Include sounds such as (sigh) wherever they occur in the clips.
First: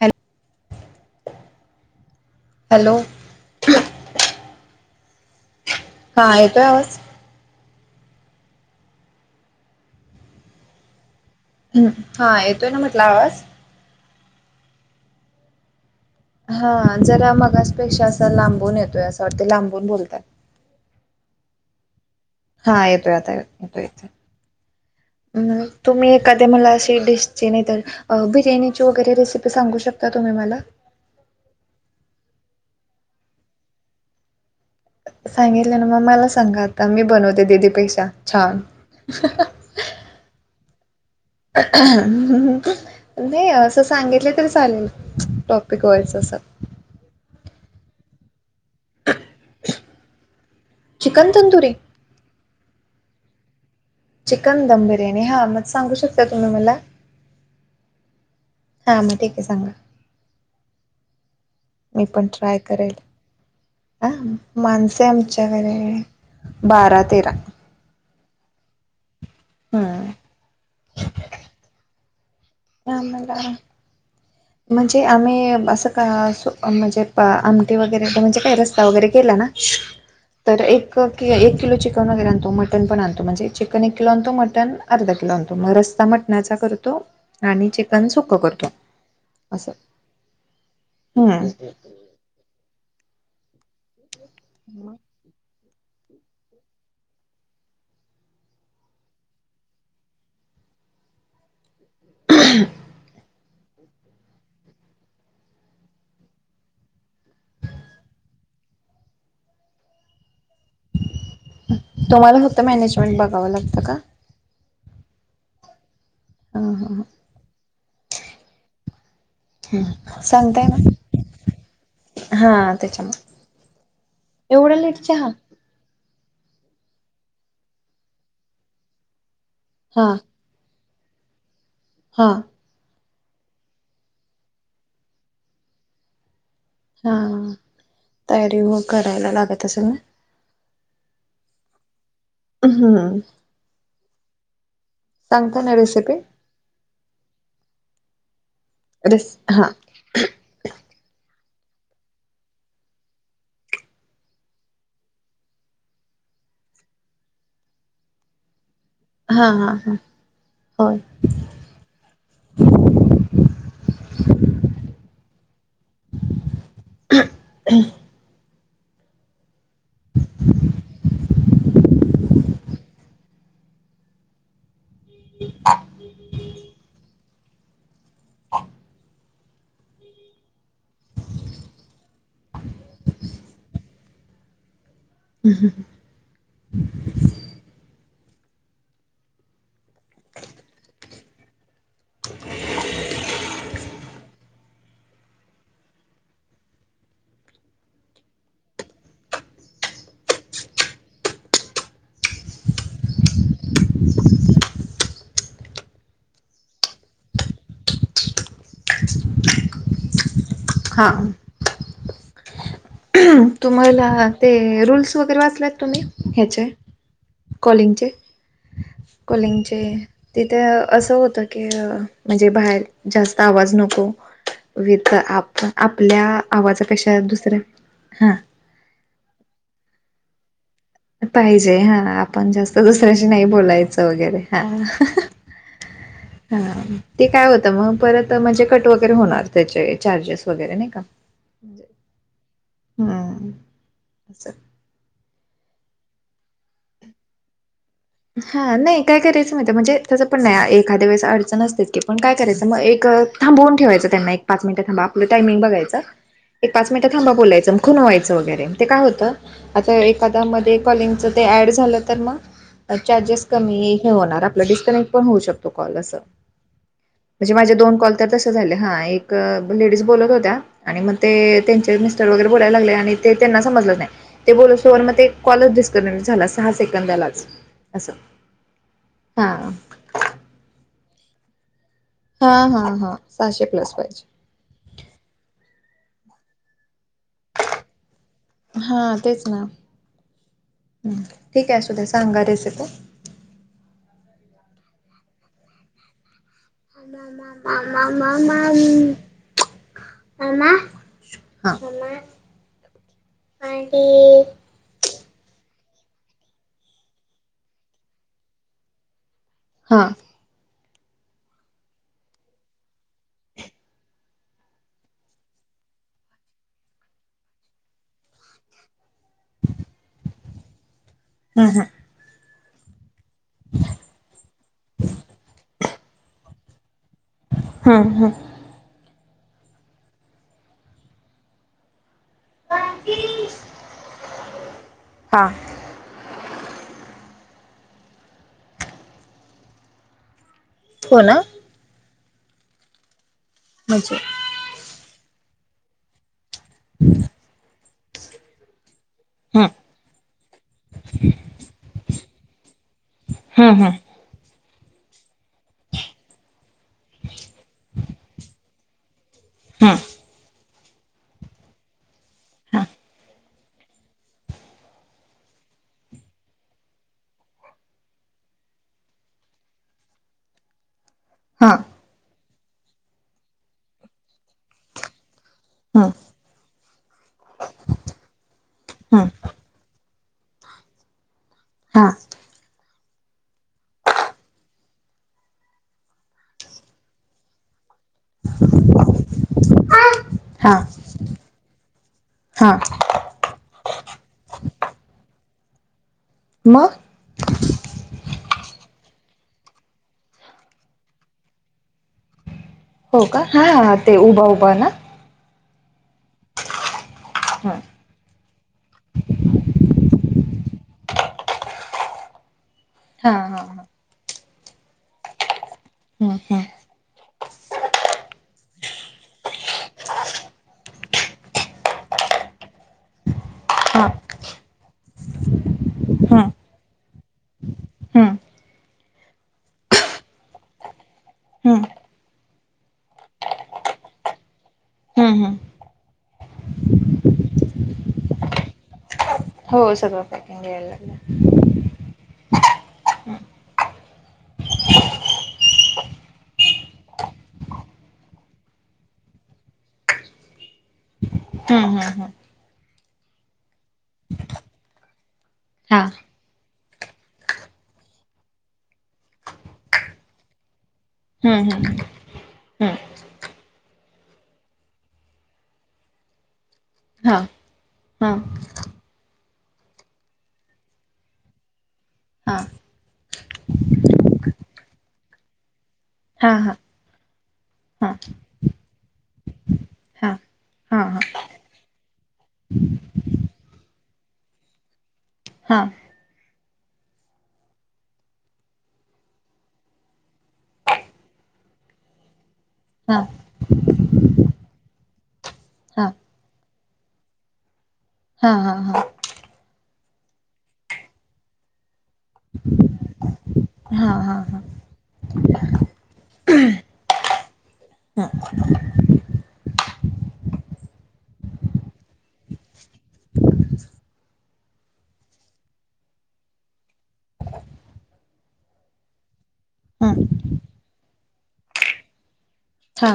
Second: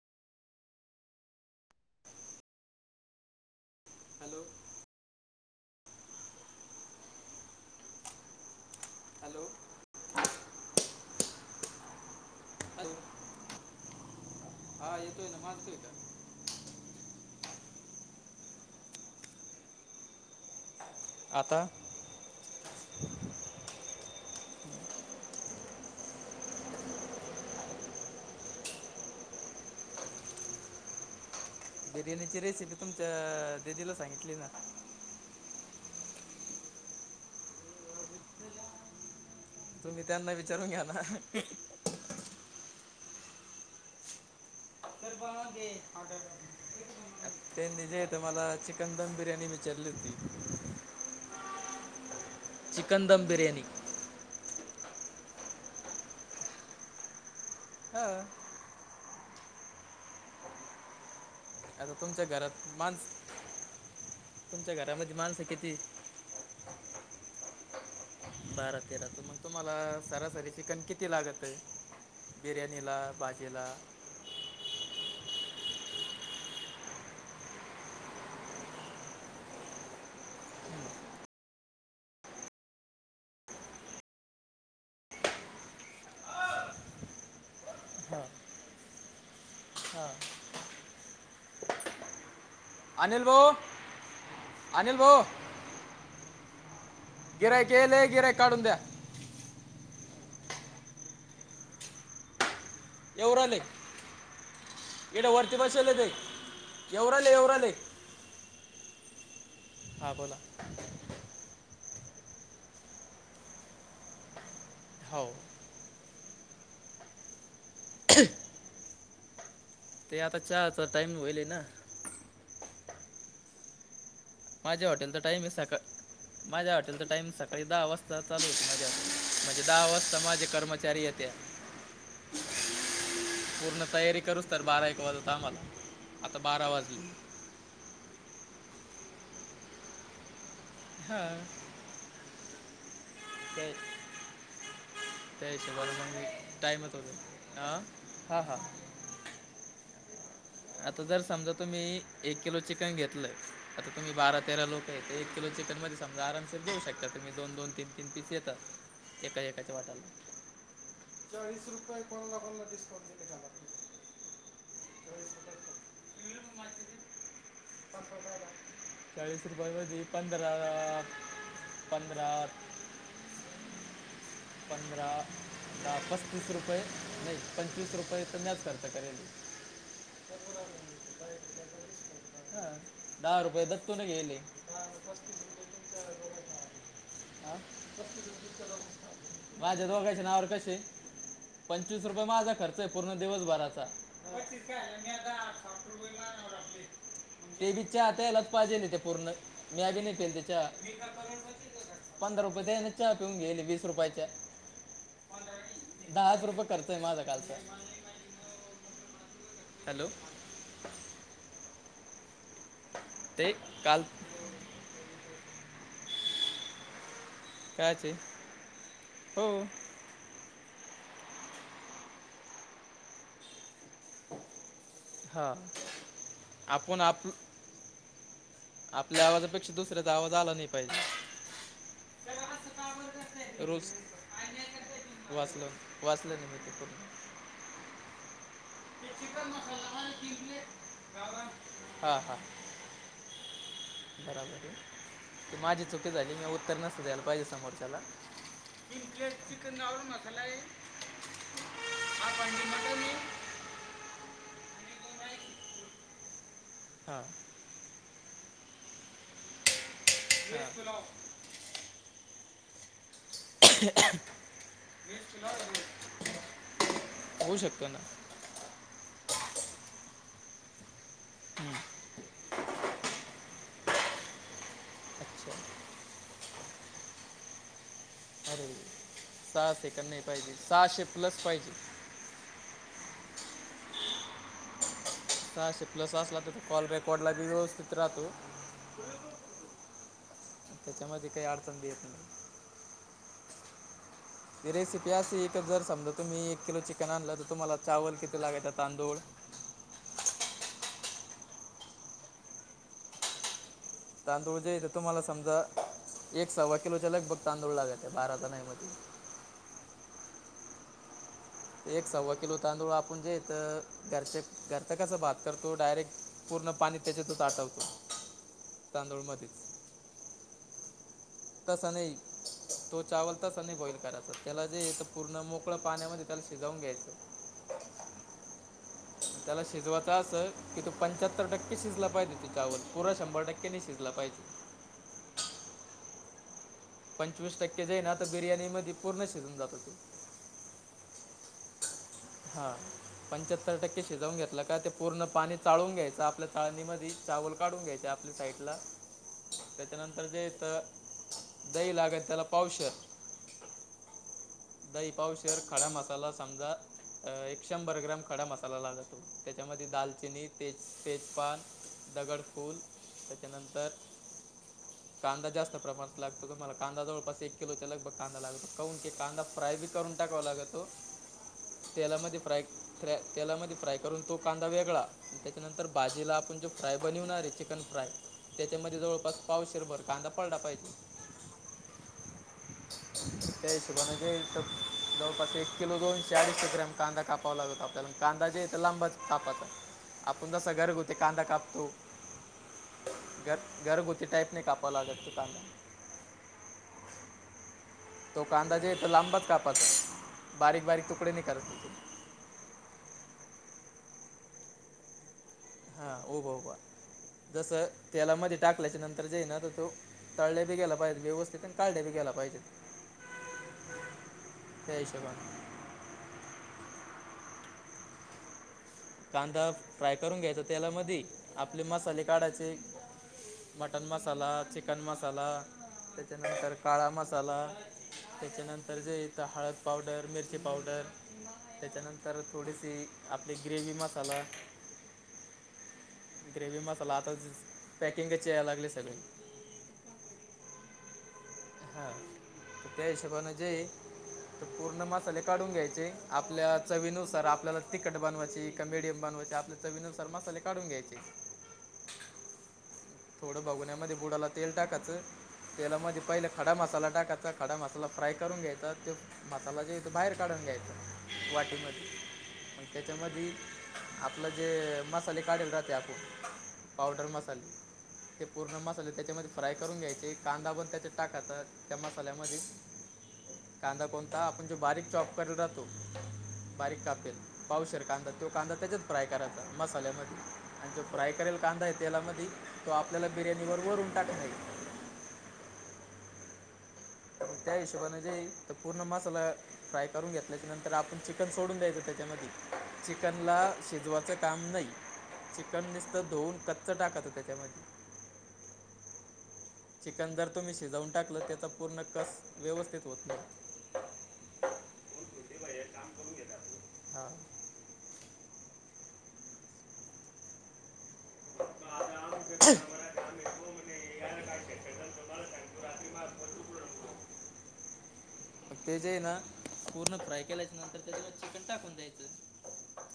Hello. Hello! Hello! हा येतोय आवाज? हॅलो. हम, हा येतोय ना हॅलो म्हटला आवाज. हा येतोय ना माझा येतोय का? हा जरा मगासपेक्षा असं लांबून येतोय असं वाट ते लांबून बोलताय. आता? हा येतोय आता येतो येतोय. अ तुम्ही एखाद्या मला अशी डिशची नाही तर. अ बिर्याणीची वगैरे रेसिपी सांगू शकता तुम्ही मला? बिर्याणीची रेसिपी तुमच्या दिदीला सांगितली ना. सांगितले ना मग मला सांगा आता, मी बनवते दीदी पैशा छान. (unintelligible) तुम्ही त्यांना विचारून घ्या ना. नाही. असं सांगितलं तरी चालेल. टॉपिक वयचं असं तेनी जे. ते मला चिकन दम बिर्याणी विचारलीत की. Chicken tandoori. Chicken dum biryani. Chicken dum biryani हा, मग सांगू शकता तुम्ही मला. ह. हां, मग ठीक आहे सांगा. आता मी तुमच्या पण ट्राय घरात करेल माणस ह, तुमच्या माणसे घरामध्ये माणसं किती आमच्याकडे बारा तेरा. बारा तेराच मग तुम्हाला, हम्म सरासरी चिकन किती लागत ये आम्हाला. म्हणजे आम्ही असं का असं म्हणजे आमटी वगैरे म्हणजे काही रस्सा वगैरे केला ना तर एक कि एक किलो चिकन वगैरे आणतो. मटन पण आणतो म्हणजे चिकन एक किलो आणतो मटन. अर्धा किलो आणतो, मग रस्सा मटण्याचा करतो. आणि चिकन सुकं करतो असं हम्म. अनिल भाऊ अनिल भाऊ. गिऱ्याक याले, गिऱ्याक काडून द्या. (unintelligible) येवूराले इकड वर्ती बसवले, ते येवूराल येवूराले. हा बोला. तुम्हाला फक्त मॅनेजमेंट बघावं लागतं का. हाव. ह ह ह. (unintelligible) ते ह आता सांगताय चहाता ना टाईम होईल ना. हा त्याच्याम माझ्या हॉटेलचां टाईमिंग सका माझ्या हॉटेलचं टाइमिंग सकाळी दहा वाजता चालू होते. माझ्या हॉटेल. म्हणजे दहा हा वाजता माझे कर्मचारी येत्या. हा. पूर्ण तयारी करूच तर बारा एक वाजत आम्हाला, आता बारा वाजले. हा तयारी मग करायला लागत असंल ना? हा. अ हं. ‌ ते ते सांगता ना रेसिपी शिवालम. टाईम तो दे, आ हां हां. रीस हा. आता जर समजा तुम्ही, एक किलो चिकन घेतलंय. आता तुम्ही बारा तेरा लोक आहेत. एक किलो चिकनमध्ये समजा आरामात देऊ शकता तुम्ही दोन दोन तीन तीन पीस येतात. एका हा हा एकाच्या हा, वाटाला होय. चाळीस रुपये कोणा कोणाला दिसतो. (inaudible) चाळीस रुपये भजी, पंधरा पंधरा. पंधरा दहा पस्तीस रुपये, नाही पंचवीस रुपये तर म्याच खर्च करेल. ह दहा रुपये दत्तून घेले. (inaudible) हम हं हं. (unintelligible) आं (unintelligible) माझ्या दोघांच्या नावर कसे पंचवीस रुपये माझा खर्च आहे पूर्ण दिवसभराचा. तिथ आहे म रपली. (unintelligible) ते बी चहा आता यालाच पाहिजे ना ते पूर्ण, म्या बी नाही पेलते चहा. पंधरा रुपये त्याने चहा पिऊन घेले, वीस रुपयाचे त्या, दहाच रुपये खर्च आहे माझा कालचा. हॅलो. हा. ते काल तुम्हाला ते रूल्स वगैरे वाचलात तुम्ही ह्याचे? कॉलिंगचे कायचे हो कॉलिंगचे. तिथे असं होत की म्हणजे बाहेर जास्त आवाज नको. विथ हां आप आपल्या आपण आवाजापेक्षा आप दुसऱ्या हा आपल्या आवाजापेक्षा दुसऱ्याचा आवाज आला नाही पाहिजे पाहिजे हा आपण जास्त दुसऱ्याशी नाही बोलायचं वगैरे हा हा हा. वाचलो, वाचलो ना मी ते पूर्ण. ते काय होतं मग परत म्हणजे कट वगैरे होणार पूर्ण त्याचे चार्जेस वगैरे नाही का. हा हा. हम्म. बराबर आहे. ती माझी चुकी झाली, मी उत्तर नसतं द्यायला पाहिजे समोरच्याला. हा नाही तीन काय प्लेट करायचं माहिती हाय, चिकन म्हणजे आवडून तसं मसाला पण आहे नाही. एखाद्या वेळेस अडचण असतेत की पण काय आठ करायचं अंडी मग मटन एक आहे थांबवून ठेवायचं त्यांना एक पाच मिनिटं थांबा, आपलं टाइमिंग बघायचं. एक पाच मिनटं हां थांबा बोलायचं म खुनवायचं वगैरे ते काय होतं आता एखाद्या मध्ये कॉलिंगचं ते ऍड झालं तर मग चार्जेस कमी हे होणार आपलं डिस्कनेक्ट पण होऊ शकतो कॉल असं. म्हणजे होऊ माझ्या शकतो दोन ना कॉल तर तस झाले हा एक लेडीज बोलत होत्या. आणि मग ते त्यांचे मिस्टर वगैरे बोलायला लागले आणि ते त्यांना समजलं नाही, ते बोलस तोवर मग ते अच्छा कॉलच डिस्कनेक्ट झाला सहा सेकंदलाच. असं अरे सहा सेकंद नाही पाहिजे, सहाशे प्लस पाहिजे. हा हा हा, सहाशे प्लस पाहिजे. सहाशे प्लस असला त तर कॉल रेकॉर्डला व्यवस्थित राहतो. हा तेच ना, त्याच्यामध्ये काही ठीक आहे अडचण बी येत असूद्या नाही सांगा रेसिपी. ती रेसिपी अशी एक जर समजा तुम्ही एक किलो चिकन आणलं तर तुम्हाला चावल किती लागायं तांदूळ. हां. तांदूळ जे इथं तुम्हाला समजा, एक सव्वा किलोच्या लगबग तांदूळ लागत हाय बारा जणांच्या मधी. हा. एक सव्वा किलो तांदूळ आपण जेथं चारशे घरचा कस भात करतो, डायरेक्ट पूर्ण पाणी त्याच्यातच आठवतो. तांदूळ मध्येच. हम्म तसा नाही तो चावल तसं नाही बॉईल करायचं त्याला जे तर पूर्ण मोकळं पाण्यामध्ये त्याला शिजवून घ्यायचं. हम्म हम्म. त्याला शिजवायचां असं की तू पंच्याहत्तर टक्के शिजला पाहिजे. चावल पुरा शंभर हम्म टक्के नाय शिजला पाहिजे. हा. पंचवीस टक्के जाई ना आता बिर्याणी मध्ये पूर्ण शिजून जात ते. हो ना? हा पंच्याहत्तर टक्के म्हणजे शिजवून घेतलं का, ते पूर्ण पाणी चाळून घ्यायचं. आपल्या चाळणीमधी चावल काढून घ्यायचे आपल्या साईटला. हम्म त्याच्यानंतर जे येत दही लागत त्याला पावशर. हं हं. दइ पावशेअर खडा मसाला समजा अ एक शंभर ग्राम खडा मसाला लागतो त्याच्यामध्ये हम्म दालचिनी तेज तेजपान दगडफूल हा त्याच्यानंतर कांदा जास्त प्रमाणात लागतो. तुम्हाला कांदा जवळपास एक किलोचा लगबग कांदा लागतो. काहून ते कांदा फ्राय बी करून टाकावं लाग तो. हां. तेलामध्ये फ्राय फ्रा तेलामध्ये फ्राय करून तो कांदा वेगळा, त्याच्यानंतर ह भाजीला आपण जो फ्राय बनीवणार आहे चिकन फ्राय त्याच्यामध्ये ह जवळपास पावशरभर कांदा पडला पाहिजे. हा. त्या हिशोबाने घ्यायचं तर जवळपास एक किलो दोनशे अडीचशे ग्रॅम कांदा कापावा लागतो, आपल्याला कांदा जे आहे ते लांबच कापाचा आपण जसा हा घरगुती कांदा कापतो हा घर घरगुती टाईपने कापावला लागतै कांदा. मग. तो कांदा जे इथं लांबाच कापास बारीक बारीक तुकडे नि करत हो. (unintelligible) हो का? हा ते उभा उभा ना. हा उभा उभा. हा जसं तेलामध्ये टाकल्याच्यानंतर जे हाय ना तर तो तळले बी गेला पाहिजेत व्यवस्थित आणि काढले बी गेला पाहिजेत. हा हा हा. द्यायचं (unintelligible) हं हं. कांदा फ्राय करून घ्यायचा तेलामध्ये आपले मसाले काढायचे. मटण हा मसाला चिकन मसाला ह त्याच्यानंतर काळा मसाला. त्याच्यानंतर जे इथं हळद पावडर मिरची पावडर. ह त्याच्यानंतर थोडीशी आपली ग्रेवी मसाला ह ह ग्रेव्ही मसाला आता पॅकिंगच यायला लागली सगळे. हो सगळं पॅकिंग मिळायला लागलं. हां त्या हिशबान जय तर पूर्ण मसाले काढून घ्यायचे आपल्या चवीनुसार आपल्याला तीखट बनवायची का मेडियम बनवायची चवीनुसार मसाले काढून घ्यायचे. हम्म हम्म हम्म. थोडं भगोन्यामध्ये बुडाला तेल टाकायचं, हा तेलामध्ये पहिल्या खडा मसाला टाकायचा, खडा मसाला फ्राय करून घ्यायचा. त्यो मसालाच्या जे आहे ते बाहेर काढून घ्यायचा. ह ह वाटीमध्ये त्याच्यामध्ये आपलं जे मसाले काढेल राहते आपुण, पावडर हा मसाले. ते पूर्ण मसाले त्याच्यामध्ये फ्राय करून घ्यायचे कांदा पण त्याच्यात टाकायचा त्या मसाल्यामध्ये. कांदा कोणता आपण जो बारीक चॉक करू राहतो हा हा. बारीक कापेल. पावशेर कांदा तो कांदा त्याच्यात फ्राय करायचा मसाल्यामध्ये. आणि हा हा हा हा जो फ्राय करेला कांदा आहे तेलामधी, तो आपल्याला बिर्याणीवर वरून टाकायचं. त्या हिशोबाने जेई तर पूर्ण मसाला फ्राय करून घेतल्याच्या नंतर आपण चिकन सोडून द्यायचं त्याच्यामधी, हा हा चिकनला शिजवायचं काम नाही. चिकन नीस्त धुवून कच्च टाकाच त्याच्यामध्ये. हा हा हा. चिकन जर तुम्ही शिजवून टाकलं, त्याचा पूर्ण कस व्यवस्थित होत नाही. हा हा हा काम करून घेत हा. (unintelligible) हा. (inaudible) (inaudible) ते जे आहे ना, पूर्ण फ्राय केल्याच्या नंतर तेच्यात चिकन टाकून द्यायचं. हा.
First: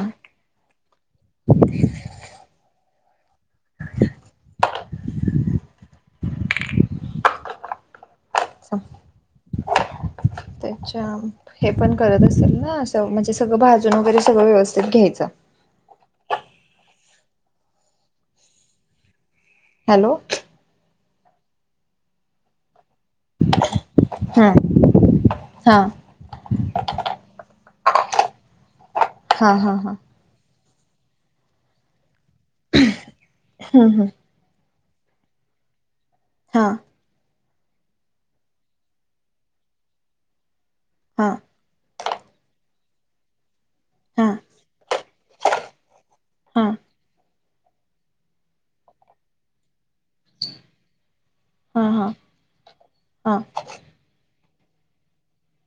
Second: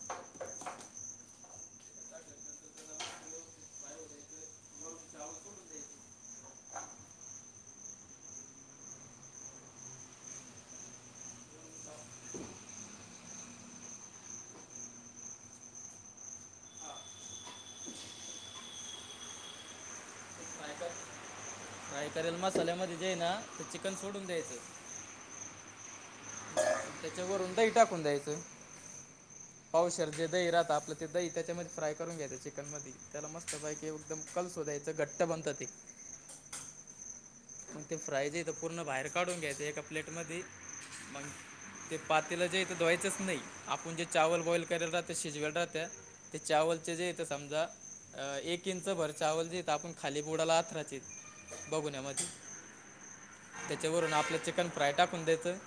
(inaudible) हा त्याच्या हे पण करत असेल ना, असं म्हणजे सगळं भाजून वगैरे सगळं व्यवस्थित घ्यायचं. हॅलो. फ्राय कर फ्राय करेलं मसाल्यामध्ये जे हाय ना, ते चिकन सोडून हा द्यायचं. हा. त्याच्यावरून दही टाकून द्यायचं, हा हा हा पावशेर जे दही राहत आपलं. ते दही तेच्यामध्ये फ्राय करून घ्यायचं, चिकनमध्ये त्याला मस्त पैकी हम्म हम्म एकदम कलसो धायचं घट्ट बनतं ते. हा. मग ते फ्रायजे तर पूर्ण बाहेर काढून घ्यायचं, एका प्लेटमध्ये. मग हा ते पातेलं जे हाय ते धुवायचंच नाही, आपुण जे हा चावल बॉईल करायलं राह ते शिजवला राहत ते, हा हा चावलचे जे इथ समजा. अ एक इंच भर चावल जे इथं आपण खाली बुडाला आथराचेत. हा हा हा. त्यांच्यावरून आपलं चिकन फ्राय टाकून द्यायचं.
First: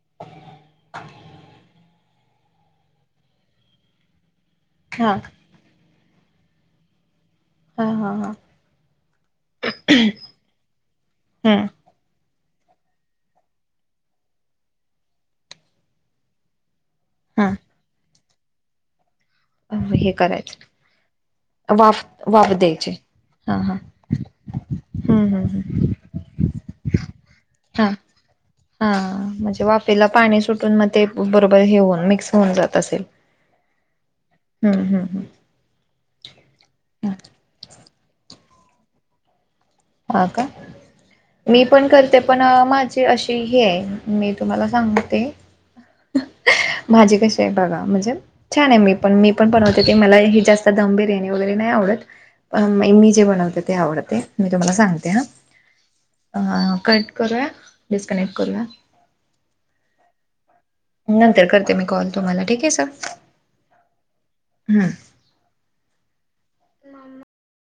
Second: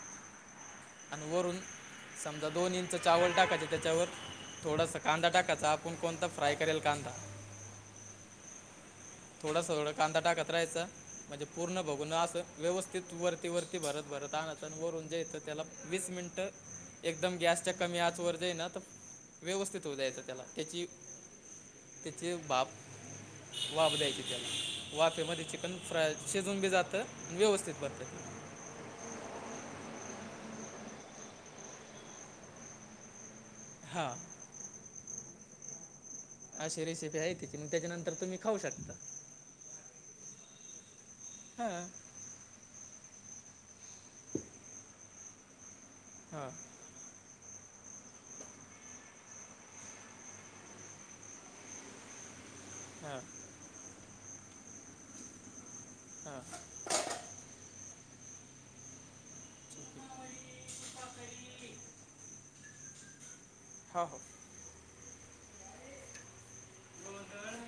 आणि वरून समजा, दोन इंच चावल टाकायचे त्याच्यावर. थोडंसं हा कांदा टाकायचा, आपण कोणता फ्राय करेल कांदा. हा हा हा. थोडासा वर कांदा टाकत राहायचा. म्हणजे हम्म पूर्ण भगुनं असं व्यवस्थित वरती वरती भरत भरत आणायचं, आन वरून जे येतं त्याला वीस मिनिट एकदम हा गॅसच्या कमी आचवर जे हाय ना, तर व्यवस्थित होऊ हे जायचं त्याला. करायचं त्याची वाफ तिथे वाफ बाप द्यायचे हा हा वाफ द्यायचे त्याला, हम्म वाफेमध्ये हम्म चिकन हम्म फ्राय. शिजूनबी जातं आणि व्यवस्थित हा बनतं. हा म्हणजे वाफेला पाणी सुटून. मग ते बरोबर हेऊन मिक्स होऊन जात असेल. हा, हम्म हम्म अशी हम्म रेसिपी आहे. तेच्यानंतर मग त्याच्यानंतर तुम्ही खाऊ शकता. हा का, हां मीपण करते पण माझी अशी हे हाय मी तुम्हाला सांगते. ‌ हां. माझी कशी आहे बघा म्हणजे. छान आहे मी पण मी पण बनवते, ते मला हे जास्त धम बिर्याणी वगैरे नाही आवडत. अ म मी हां जे बनवते ते आवडते. मी तुम्हाला सांगते हा अ हां कट. करूया डिस्कनेक्ट करूया. नंतर करते मी कॉल तुम्हाला, ठीक आहे सर? हा हो. हम्म. (inaudible)